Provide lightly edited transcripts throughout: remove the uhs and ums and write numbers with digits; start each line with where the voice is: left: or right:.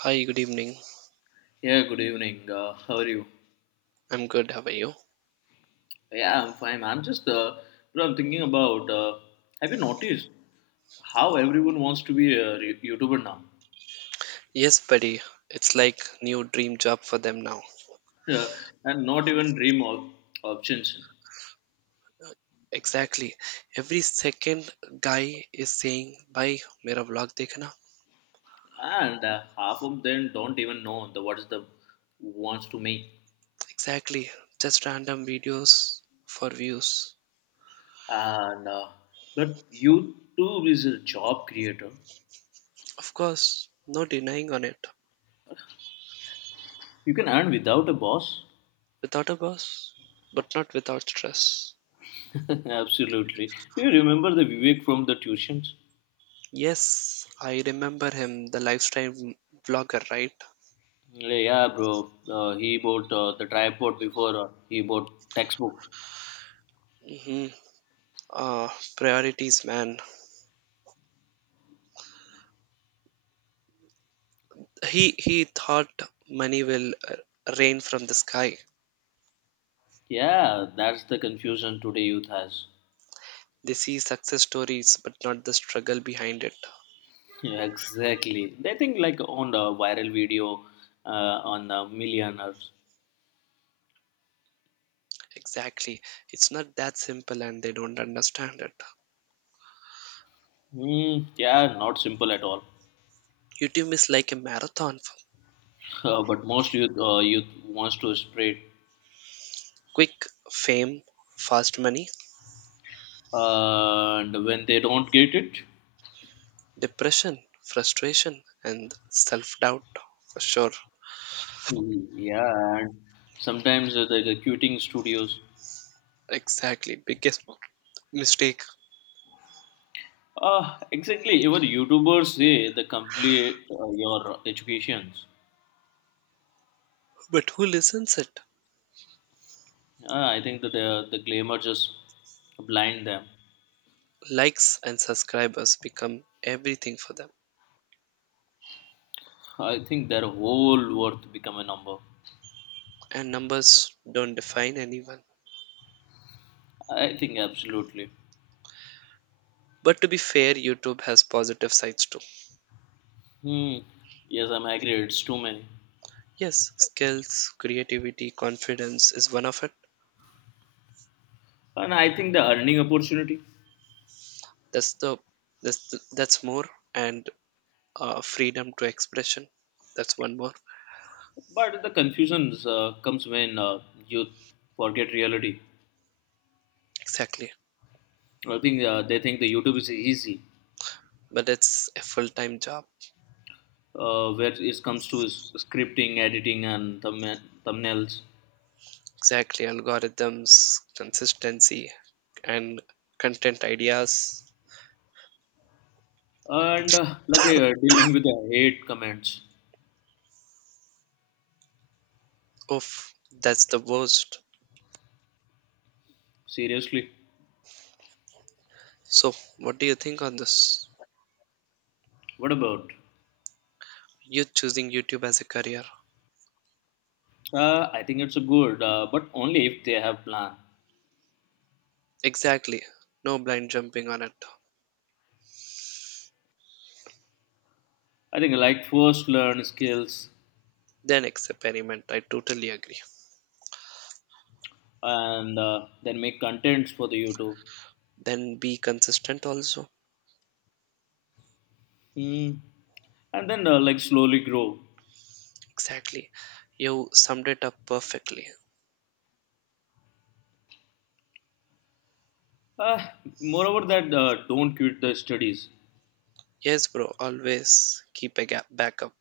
right: Hi, good evening.
left: Yeah, good evening. How are you?
right: I'm good. How are you?
left: Yeah, I'm fine. I'm just, bro, I'm thinking about, have you noticed how everyone wants to be a YouTuber now?
right: Yes, buddy. It's like new dream job for them now.
left: Yeah, and not even dream of options.
right: Exactly. Every second guy is saying, "Bhai, mera vlog dekhna."
left: And Half of them don't even know the what is the wants to make.
right: Exactly. Just random videos for views.
left: And But YouTube is a job creator.
right: Of course, no denying on it.
left: You can earn without a boss.
right: Without a boss, but not without stress.
left: Absolutely. Do you remember the Vivek from the tuitions?
right: Yes, I remember him, the lifestyle vlogger, right?
left: Like, yeah, bro. He bought the tripod before he bought textbooks.
right: Mm-hmm. Uh, Priorities, man. He thought money will rain from the sky.
left: Yeah, that's the confusion today youth has.
right: They see success stories, but not the struggle behind it.
left: Yeah, exactly. They think like on the viral video uh, on millionaires.
right: Exactly. It's not that simple and they don't understand it.
left: Mm, yeah, not simple at all.
right: YouTube is like a marathon.
left: But most youth wants to spread,
right: Quick fame, fast money,
left: and when they don't get it,
right: depression, frustration, and self doubt for sure.
left: yeah, and sometimes the recruiting studios.
right: Exactly. Biggest mistake.
left: Exactly. Even YouTubers say they complete your educations.
right: But who listens it?
left: I think that the glamour just blind them.
right: Likes and subscribers become everything for them.
left: I think their whole worth become a number.
right: And numbers don't define anyone.
left: I think absolutely.
right: But to be fair, YouTube has positive sides too.
left: Hmm. Yes, I'm agree. It's too many,
right: Yes, skills, creativity, confidence is one of it.
left: and I think the earning opportunity.
right: That's the that's more and freedom to expression. That's one more.
left: But the confusions comes when youth forget reality.
right: Exactly.
left: I think they think the YouTube is easy,
right: But it's a full-time job.
left: where it comes to scripting, editing, and thumbnails.
right: Exactly. Algorithms, consistency, and content ideas.
left: And Like dealing with the hate comments,
right: Oof, that's the worst.
left: seriously,
right: So, what do you think on this?
left: what about?
right: You choosing YouTube as a career?
left: I think it's a good, but only if they have plan.
right: Exactly. No blind jumping on it.
left: I think like first learn skills
right: Then experiment. I totally agree.
left: and then make contents for the YouTube,
right: Then be consistent also.
left: hmm, and then like slowly grow.
right: Exactly. You summed it up perfectly.
left: Uh, Moreover, that don't quit the studies.
right: Yes, bro. Always keep a gap backup.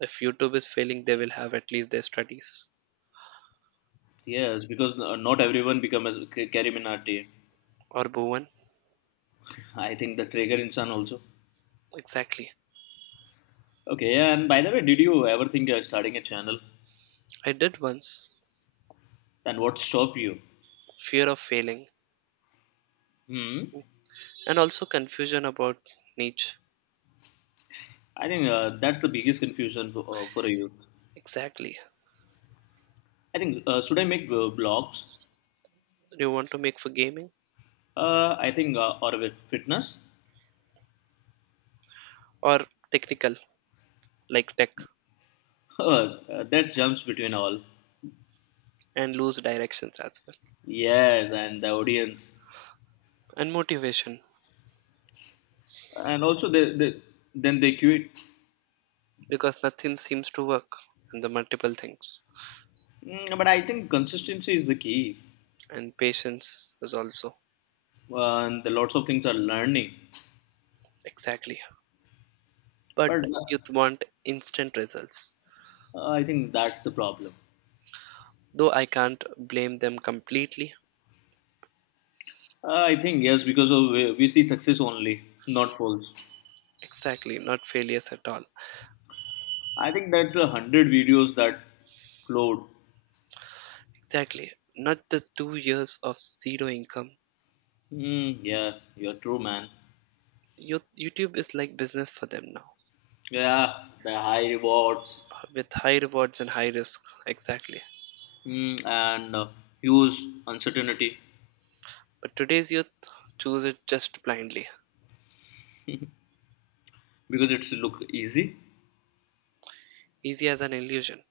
right: If YouTube is failing, they will have at least their studies.
left: Yes, because not everyone becomes a career Minati.
right: Or Bhuvan.
left: I think the trigger insan also.
right: Exactly.
left: Okay, and by the way, did you ever think of starting a channel?
right: I did once.
left: And what stopped you?
right: Fear of failing.
left: Hmm.
right: And also confusion about niche.
left: I think that's the biggest confusion for a youth.
right: Exactly.
left: I think should I make blogs?
right: Do you want to make for gaming?
left: I think or with fitness.
right: Or technical, like tech?
left: uh, that jumps between all.
right: And lose directions as well.
left: Yes, and the audience,
right: And motivation,
left: and also they then they quit.
right: because nothing seems to work. And the multiple things.
left: Mm, but I think consistency is the key,
right: And patience is also
left: and the lots of things are learning.
right: exactly, but
left: But
right: youth want instant results,
left: I think that's the problem.
right: though I can't blame them completely.
left: I think yes, because of we see success only, not false.
right: Exactly, not failures at all.
left: I think that's a hundred videos that upload.
right: Exactly, not the 2 years of zero income.
left: Mm, yeah, you're true, man.
right: Youth- youtube is like business for them now
left: Yeah, the high rewards.
right: with high rewards and high risk. Exactly,
left: Mm, and huge uncertainty
right: but today's youth choose it just blindly.
left: because it's look easy.
right: Easy as an illusion,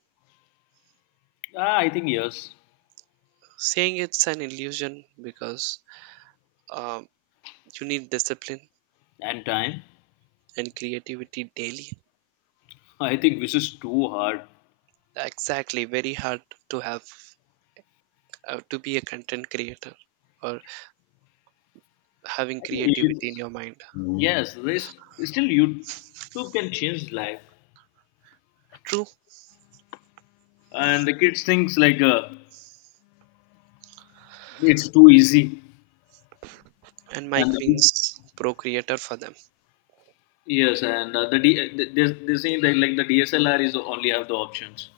left: Ah, I think yes,
right: saying it's an illusion because um, you need discipline
left: and time.
right: and creativity daily.
left: I think this is too hard.
right: Exactly, very hard to have, to be a content creator, or having
left: I think
right: creativity in
left: it's,
right: your mind.
left: yes, this still you too can change life,
right: True.
left: and the kids thinks like it's too easy,
right: And mike
left: and the,
right: means pro creator for them.
left: yes, and they saying that like the DSLR is only have the options.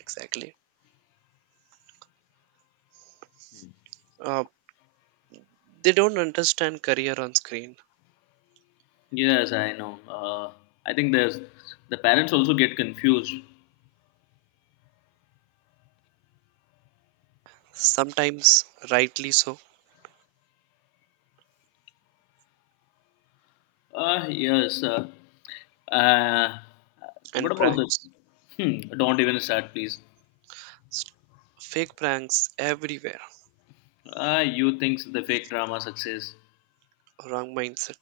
right: Exactly. uh, they don't understand career on screen.
left: Yes, I know. I think there's the parents also get confused.
right: Sometimes rightly so.
left: Yes. Uh, what
right: And
left: about the?
right: pranks.
left: Hmm, don't even start, please.
right: S- fake pranks everywhere.
left: You thinks the fake drama success.
right: Wrong mindset.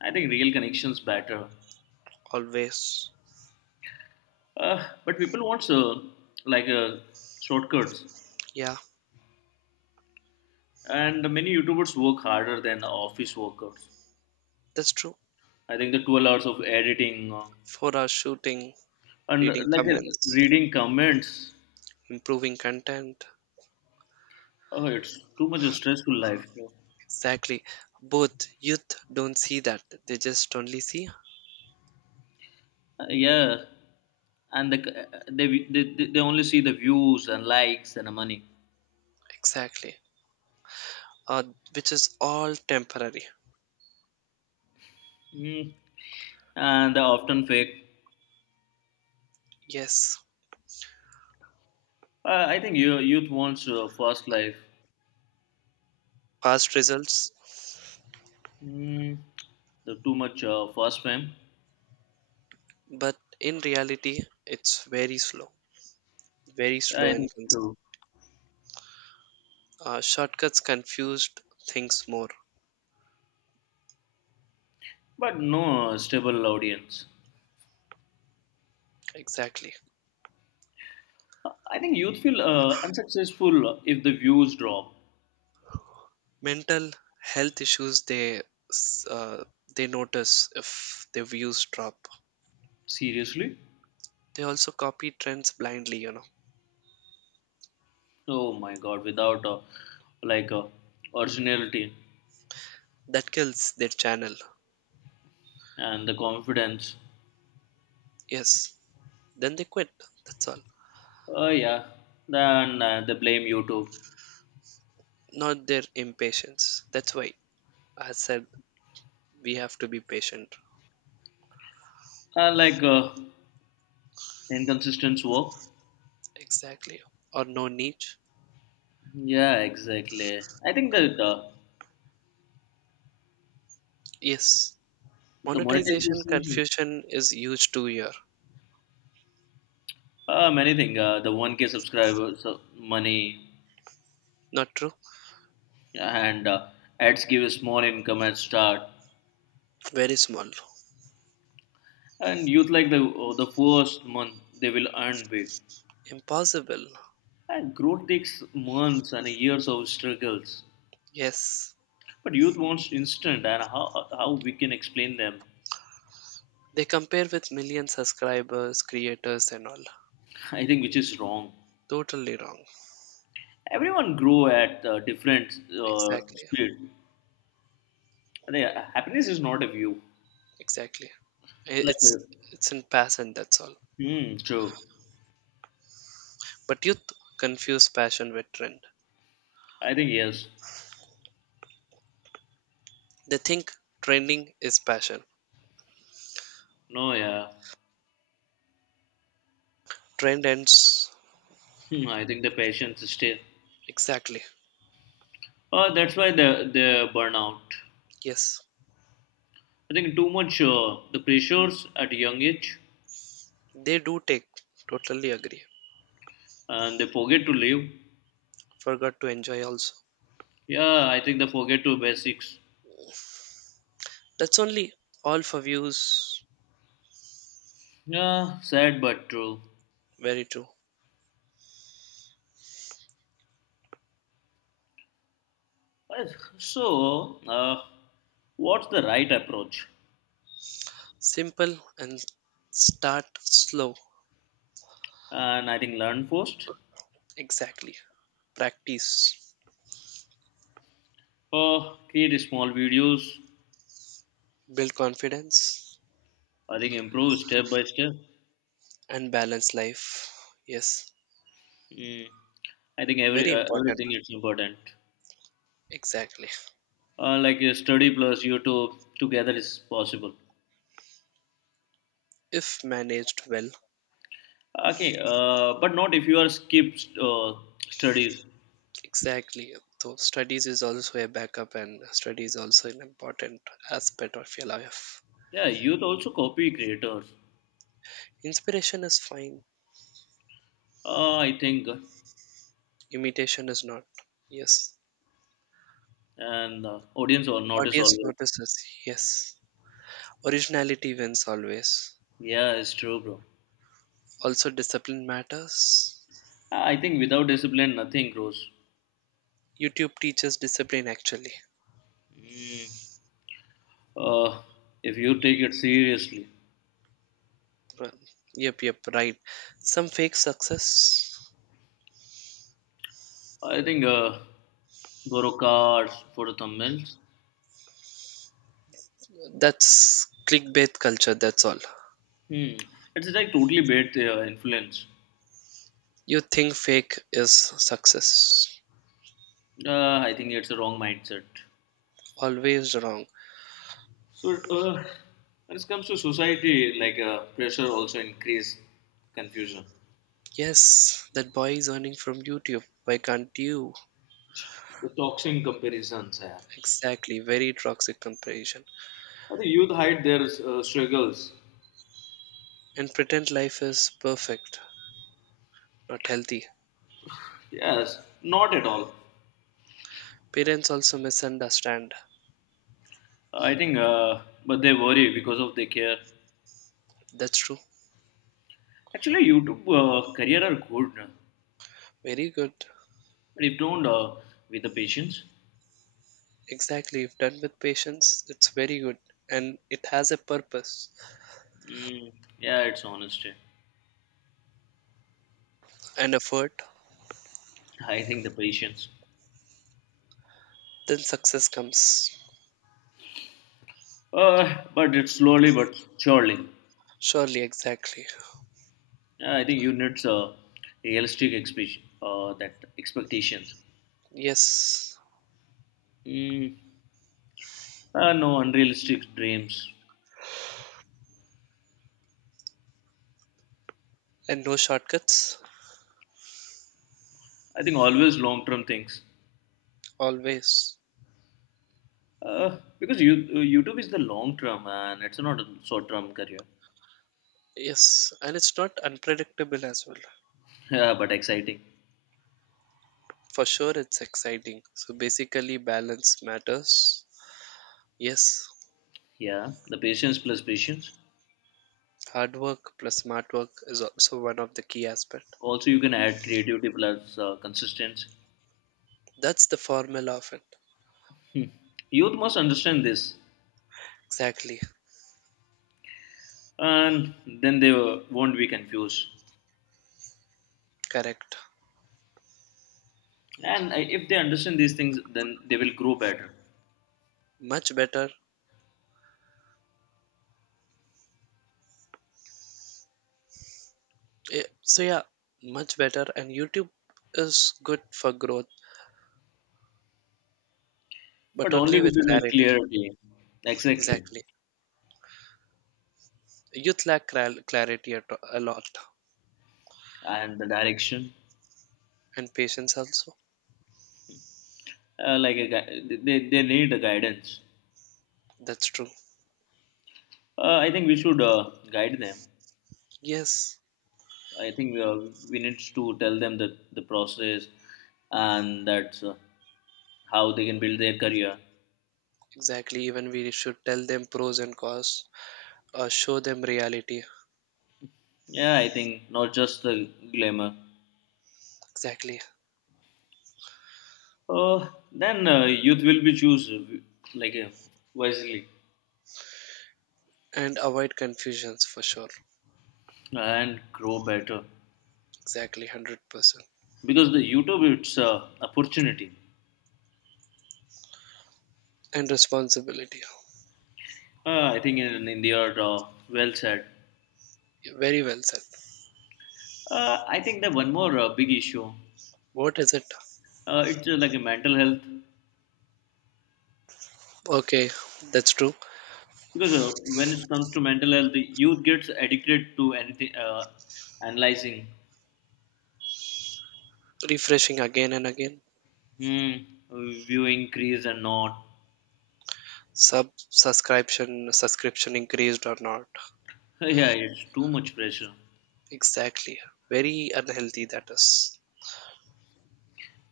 left: I think real connections better.
right: Always.
left: But people wants like shortcuts,
right: Yeah,
left: and many YouTubers work harder than office workers.
right: that's true.
left: I think the 12 hours of editing
right: For our shooting.
left: and
right: Reading
left: like
right: comments.
left: reading comments.
right: Improving content.
left: Oh, it's too much a stressful life.
right: Exactly. Both youth don't see that. They just only see
left: Yeah, and the, they only see the views and likes and the money,
right: exactly. Uh, which is all temporary.
left: mm, and they're often fake.
right: Yes,
left: I think you, youth wants fast life,
right: fast results,
left: mm, the too much fast fame.
right: but in reality, it's very slow. Very
left: Yeah,
right: slow
left: I think
right: and cons-
left: so.
right: shortcuts confused things more.
left: But no stable audience.
right: Exactly.
left: I think youth feel unsuccessful if the views drop.
right: Mental health issues they s- they notice if their views drop.
left: Seriously,
right: They also copy trends blindly, you know.
left: oh my god, without like originality
right: That kills their channel.
left: and the confidence.
right: Yes. Then they quit. That's all.
left: Oh yeah, then they blame YouTube.
right: Not their impatience. That's why I said we have to be patient.
left: Like inconsistent work.
right: Exactly. Or no niche.
left: Yeah, exactly. I think that
right: Yes.
left: the
right: Monetization
left: monetization,
right: confusion is huge too here.
left: many things. The one K subscribers, money,
right: Not true?
left: and ads give a small income at start.
right: Very small.
left: And youth like the first month they will earn big.
right: Impossible.
left: And growth takes months and years of struggles.
right: Yes.
left: But youth wants instant, and how we can explain them?
right: They compare with million subscribers, creators and all.
left: I think which is wrong.
right: Totally wrong.
left: Everyone grow at different
right: Exactly.
left: speed. I happiness is not a view.
right: Exactly. I-
left: Like,
right: It's it's in passion, that's all.
left: hmm, true.
right: But youth confuse passion with trend.
left: I think yes.
right: They think trending is passion.
left: No, yeah.
right: Trend ends
left: Hmm, I think the patients stay.
right: exactly.
left: That's why the burnout.
right: Yes,
left: I think too much the pressures at young age,
right: they do take. Totally agree.
left: and they forget to live.
right: Forgot to enjoy also.
left: Yeah, I think they forget to basics.
right: That's only all for views.
left: Yeah, sad but true.
right: Very true.
left: Uh, So, what's the right approach?
right: Simple and start slow.
left: And I think learn first.
right: Exactly. Practice.
left: Create small videos.
right: Build confidence
left: I think improve step by step.
right: and balance life. Yes,
left: Mm. I think every
right: very important.
left: everything is important.
right: Exactly.
left: Like study plus YouTube together is possible.
right: If managed well.
left: Okay, but not if you are skip uh, studies.
right: Exactly. So studies is also a backup and studies also an important aspect of your life.
left: Yeah, youth also copy creators.
right: Inspiration is fine.
left: I think,
right: Imitation is not. Yes.
left: and audience or notice
right: Audience
left: always.
right: notices, yes. Originality wins always.
left: Yeah, it's true, bro.
right: Also, discipline matters.
left: I think without discipline, nothing grows.
right: YouTube teaches discipline actually.
left: Mm. Uh, if you take it seriously.
right: Well, yep, yep, right. Some fake success.
left: I think Gorokars, for the thumbnails.
right: That's clickbait culture, that's all.
left: Hmm. It's like totally bad influence.
right: You think fake is success.
left: I think it's a wrong mindset.
right: Always wrong.
left: So when it comes to society, like pressure also increase confusion.
right: Yes, that boy is earning from YouTube. Why can't you?
left: The toxic comparisons. Yeah.
right: Exactly, very toxic comparison.
left: I think youth hide their struggles.
right: And pretend life is perfect, not healthy.
left: Yes, not at all.
right: Parents also misunderstand.
left: I think, but they worry because of they care.
right: That's true.
left: Actually, YouTube career are good, but
right: Very good.
left: if don't with the patience.
right: Exactly. If done with patience, it's very good. And it has a purpose
left: Mm, yeah, it's honesty.
right: and effort,
left: I think the patience.
right: then success comes.
left: But it's slowly but surely.
right: Surely, exactly.
left: Yeah, I think you need that expectations.
right: Yes.
left: Mm, no unrealistic dreams.
right: And no shortcuts.
left: I think always long term things.
right: Always.
left: Because YouTube is the long term and it's not a short term career.
right: Yes. And it's not unpredictable as well.
left: Yeah, but exciting.
right: For sure, it's exciting. So basically, balance matters. Yes.
left: Yeah, the patience plus patience.
right: Hard work plus smart work is also one of the key aspect.
left: Also, you can add creativity plus consistency.
right: That's the formula of it.
left: Youth must understand this,
right: Exactly.
left: and then they won't be confused.
right: Correct.
left: And if they understand these things, then they will grow better,
right: Much better. Yeah, so yeah, much better. And YouTube is good for growth,
left: but
right: but
left: only
right: only
left: with
right: with
left: the like,
right: clarity.
left: clarity, exactly,
right: Exactly. Youth lack clar- clarity at, a lot,
left: and the direction.
right: and patience also.
left: Like a they need a guidance.
right: That's true.
left: I think we should guide them.
right: Yes,
left: I think we need to tell them that the process and that's how they can build their career.
right: exactly. Even we should tell them pros and cons, or show them reality.
left: Yeah, I think not just the glamour.
right: Exactly.
left: Then youth will be choose like wisely,
right: And avoid confusions for sure.
left: and grow better
right: Exactly, 100%.
left: because the youtube it's a opportunity
right: And responsibility.
left: I think in india well said.
right: Very well said.
left: Uh, I think that one more big issue
right: What is it?
left: it's like a mental health
right: Okay, that's true.
left: because when it comes to mental health the youth gets addicted to anything analyzing
right: Refreshing again and again.
left: hmm, viewing crease and not
right: Subscription increased or not.
left: yeah it's too much pressure.
right: Exactly, very unhealthy that is.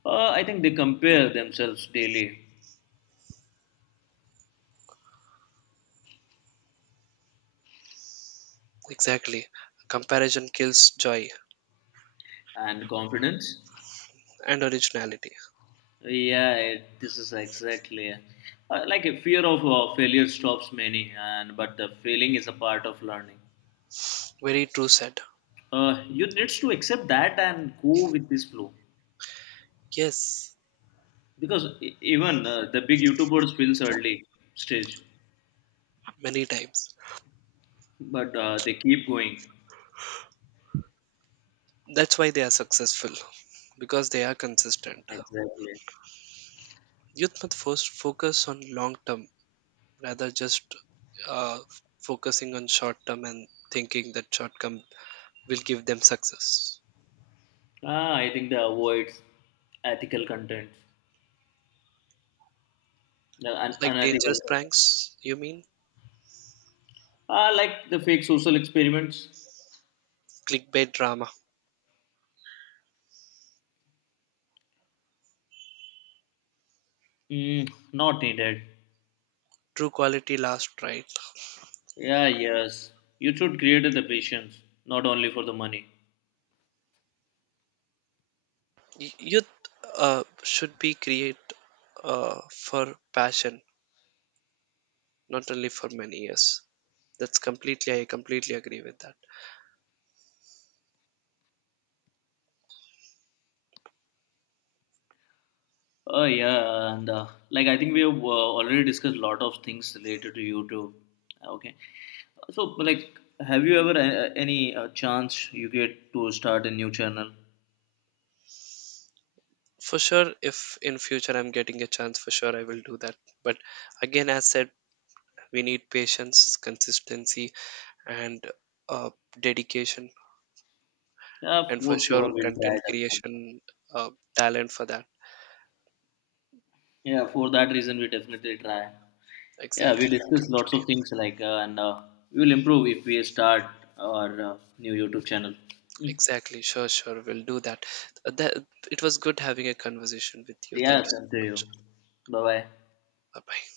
left: Uh, I think they compare themselves daily
right: Exactly, comparison kills joy
left: and confidence.
right: and originality.
left: Yeah, it, this is exactly like a fear of failure stops many, and but the failing is a part of learning.
right: Very true said.
left: You needs to accept that and go with this flow
right: Yes,
left: because even the big YouTubers feels early stage,
right: many times.
left: but they keep going.
right: That's why they are successful because they are consistent.
left: Exactly.
right: Youth must first focus on long term rather just uh, focusing on short term and thinking that short term will give them success.
left: Ah, I think they avoid ethical content, the
right: Like
left: unethical
right: dangerous
left: content.
right: pranks you mean.
left: Ah, like the fake social experiments.
right: Clickbait drama.
left: Mm, not needed.
right: True, quality last right.
left: Yeah, yes. You should create the patience, not only for the money.
right: Y- youth uh, should be create for passion, not only for many years. That's completely, I completely agree with that.
left: Oh yeah, and like I think we have already discussed a lot of things related to YouTube. Okay, so like, have you ever any chance you get to start a new channel?
right: For sure, if in future I'm getting a chance, for sure I will do that. But again, as said, we need patience, consistency, and uh, dedication.
left: Yeah,
right: And for
left: for
right: sure
left: sure we'll
right: content
left: try definitely.
right: creation, uh, talent for that.
left: Yeah, for that reason we definitely try. Yeah, we
right: Exactly.
left: discuss lots of things like and we will improve if we start our new YouTube channel. Mm.
right: Exactly. Sure, sure. We'll do that. That. It was good having a conversation with you.
left: Yeah,
right: Thank you so
left: same to you.
right: much.
left: Bye bye.
right: Bye bye.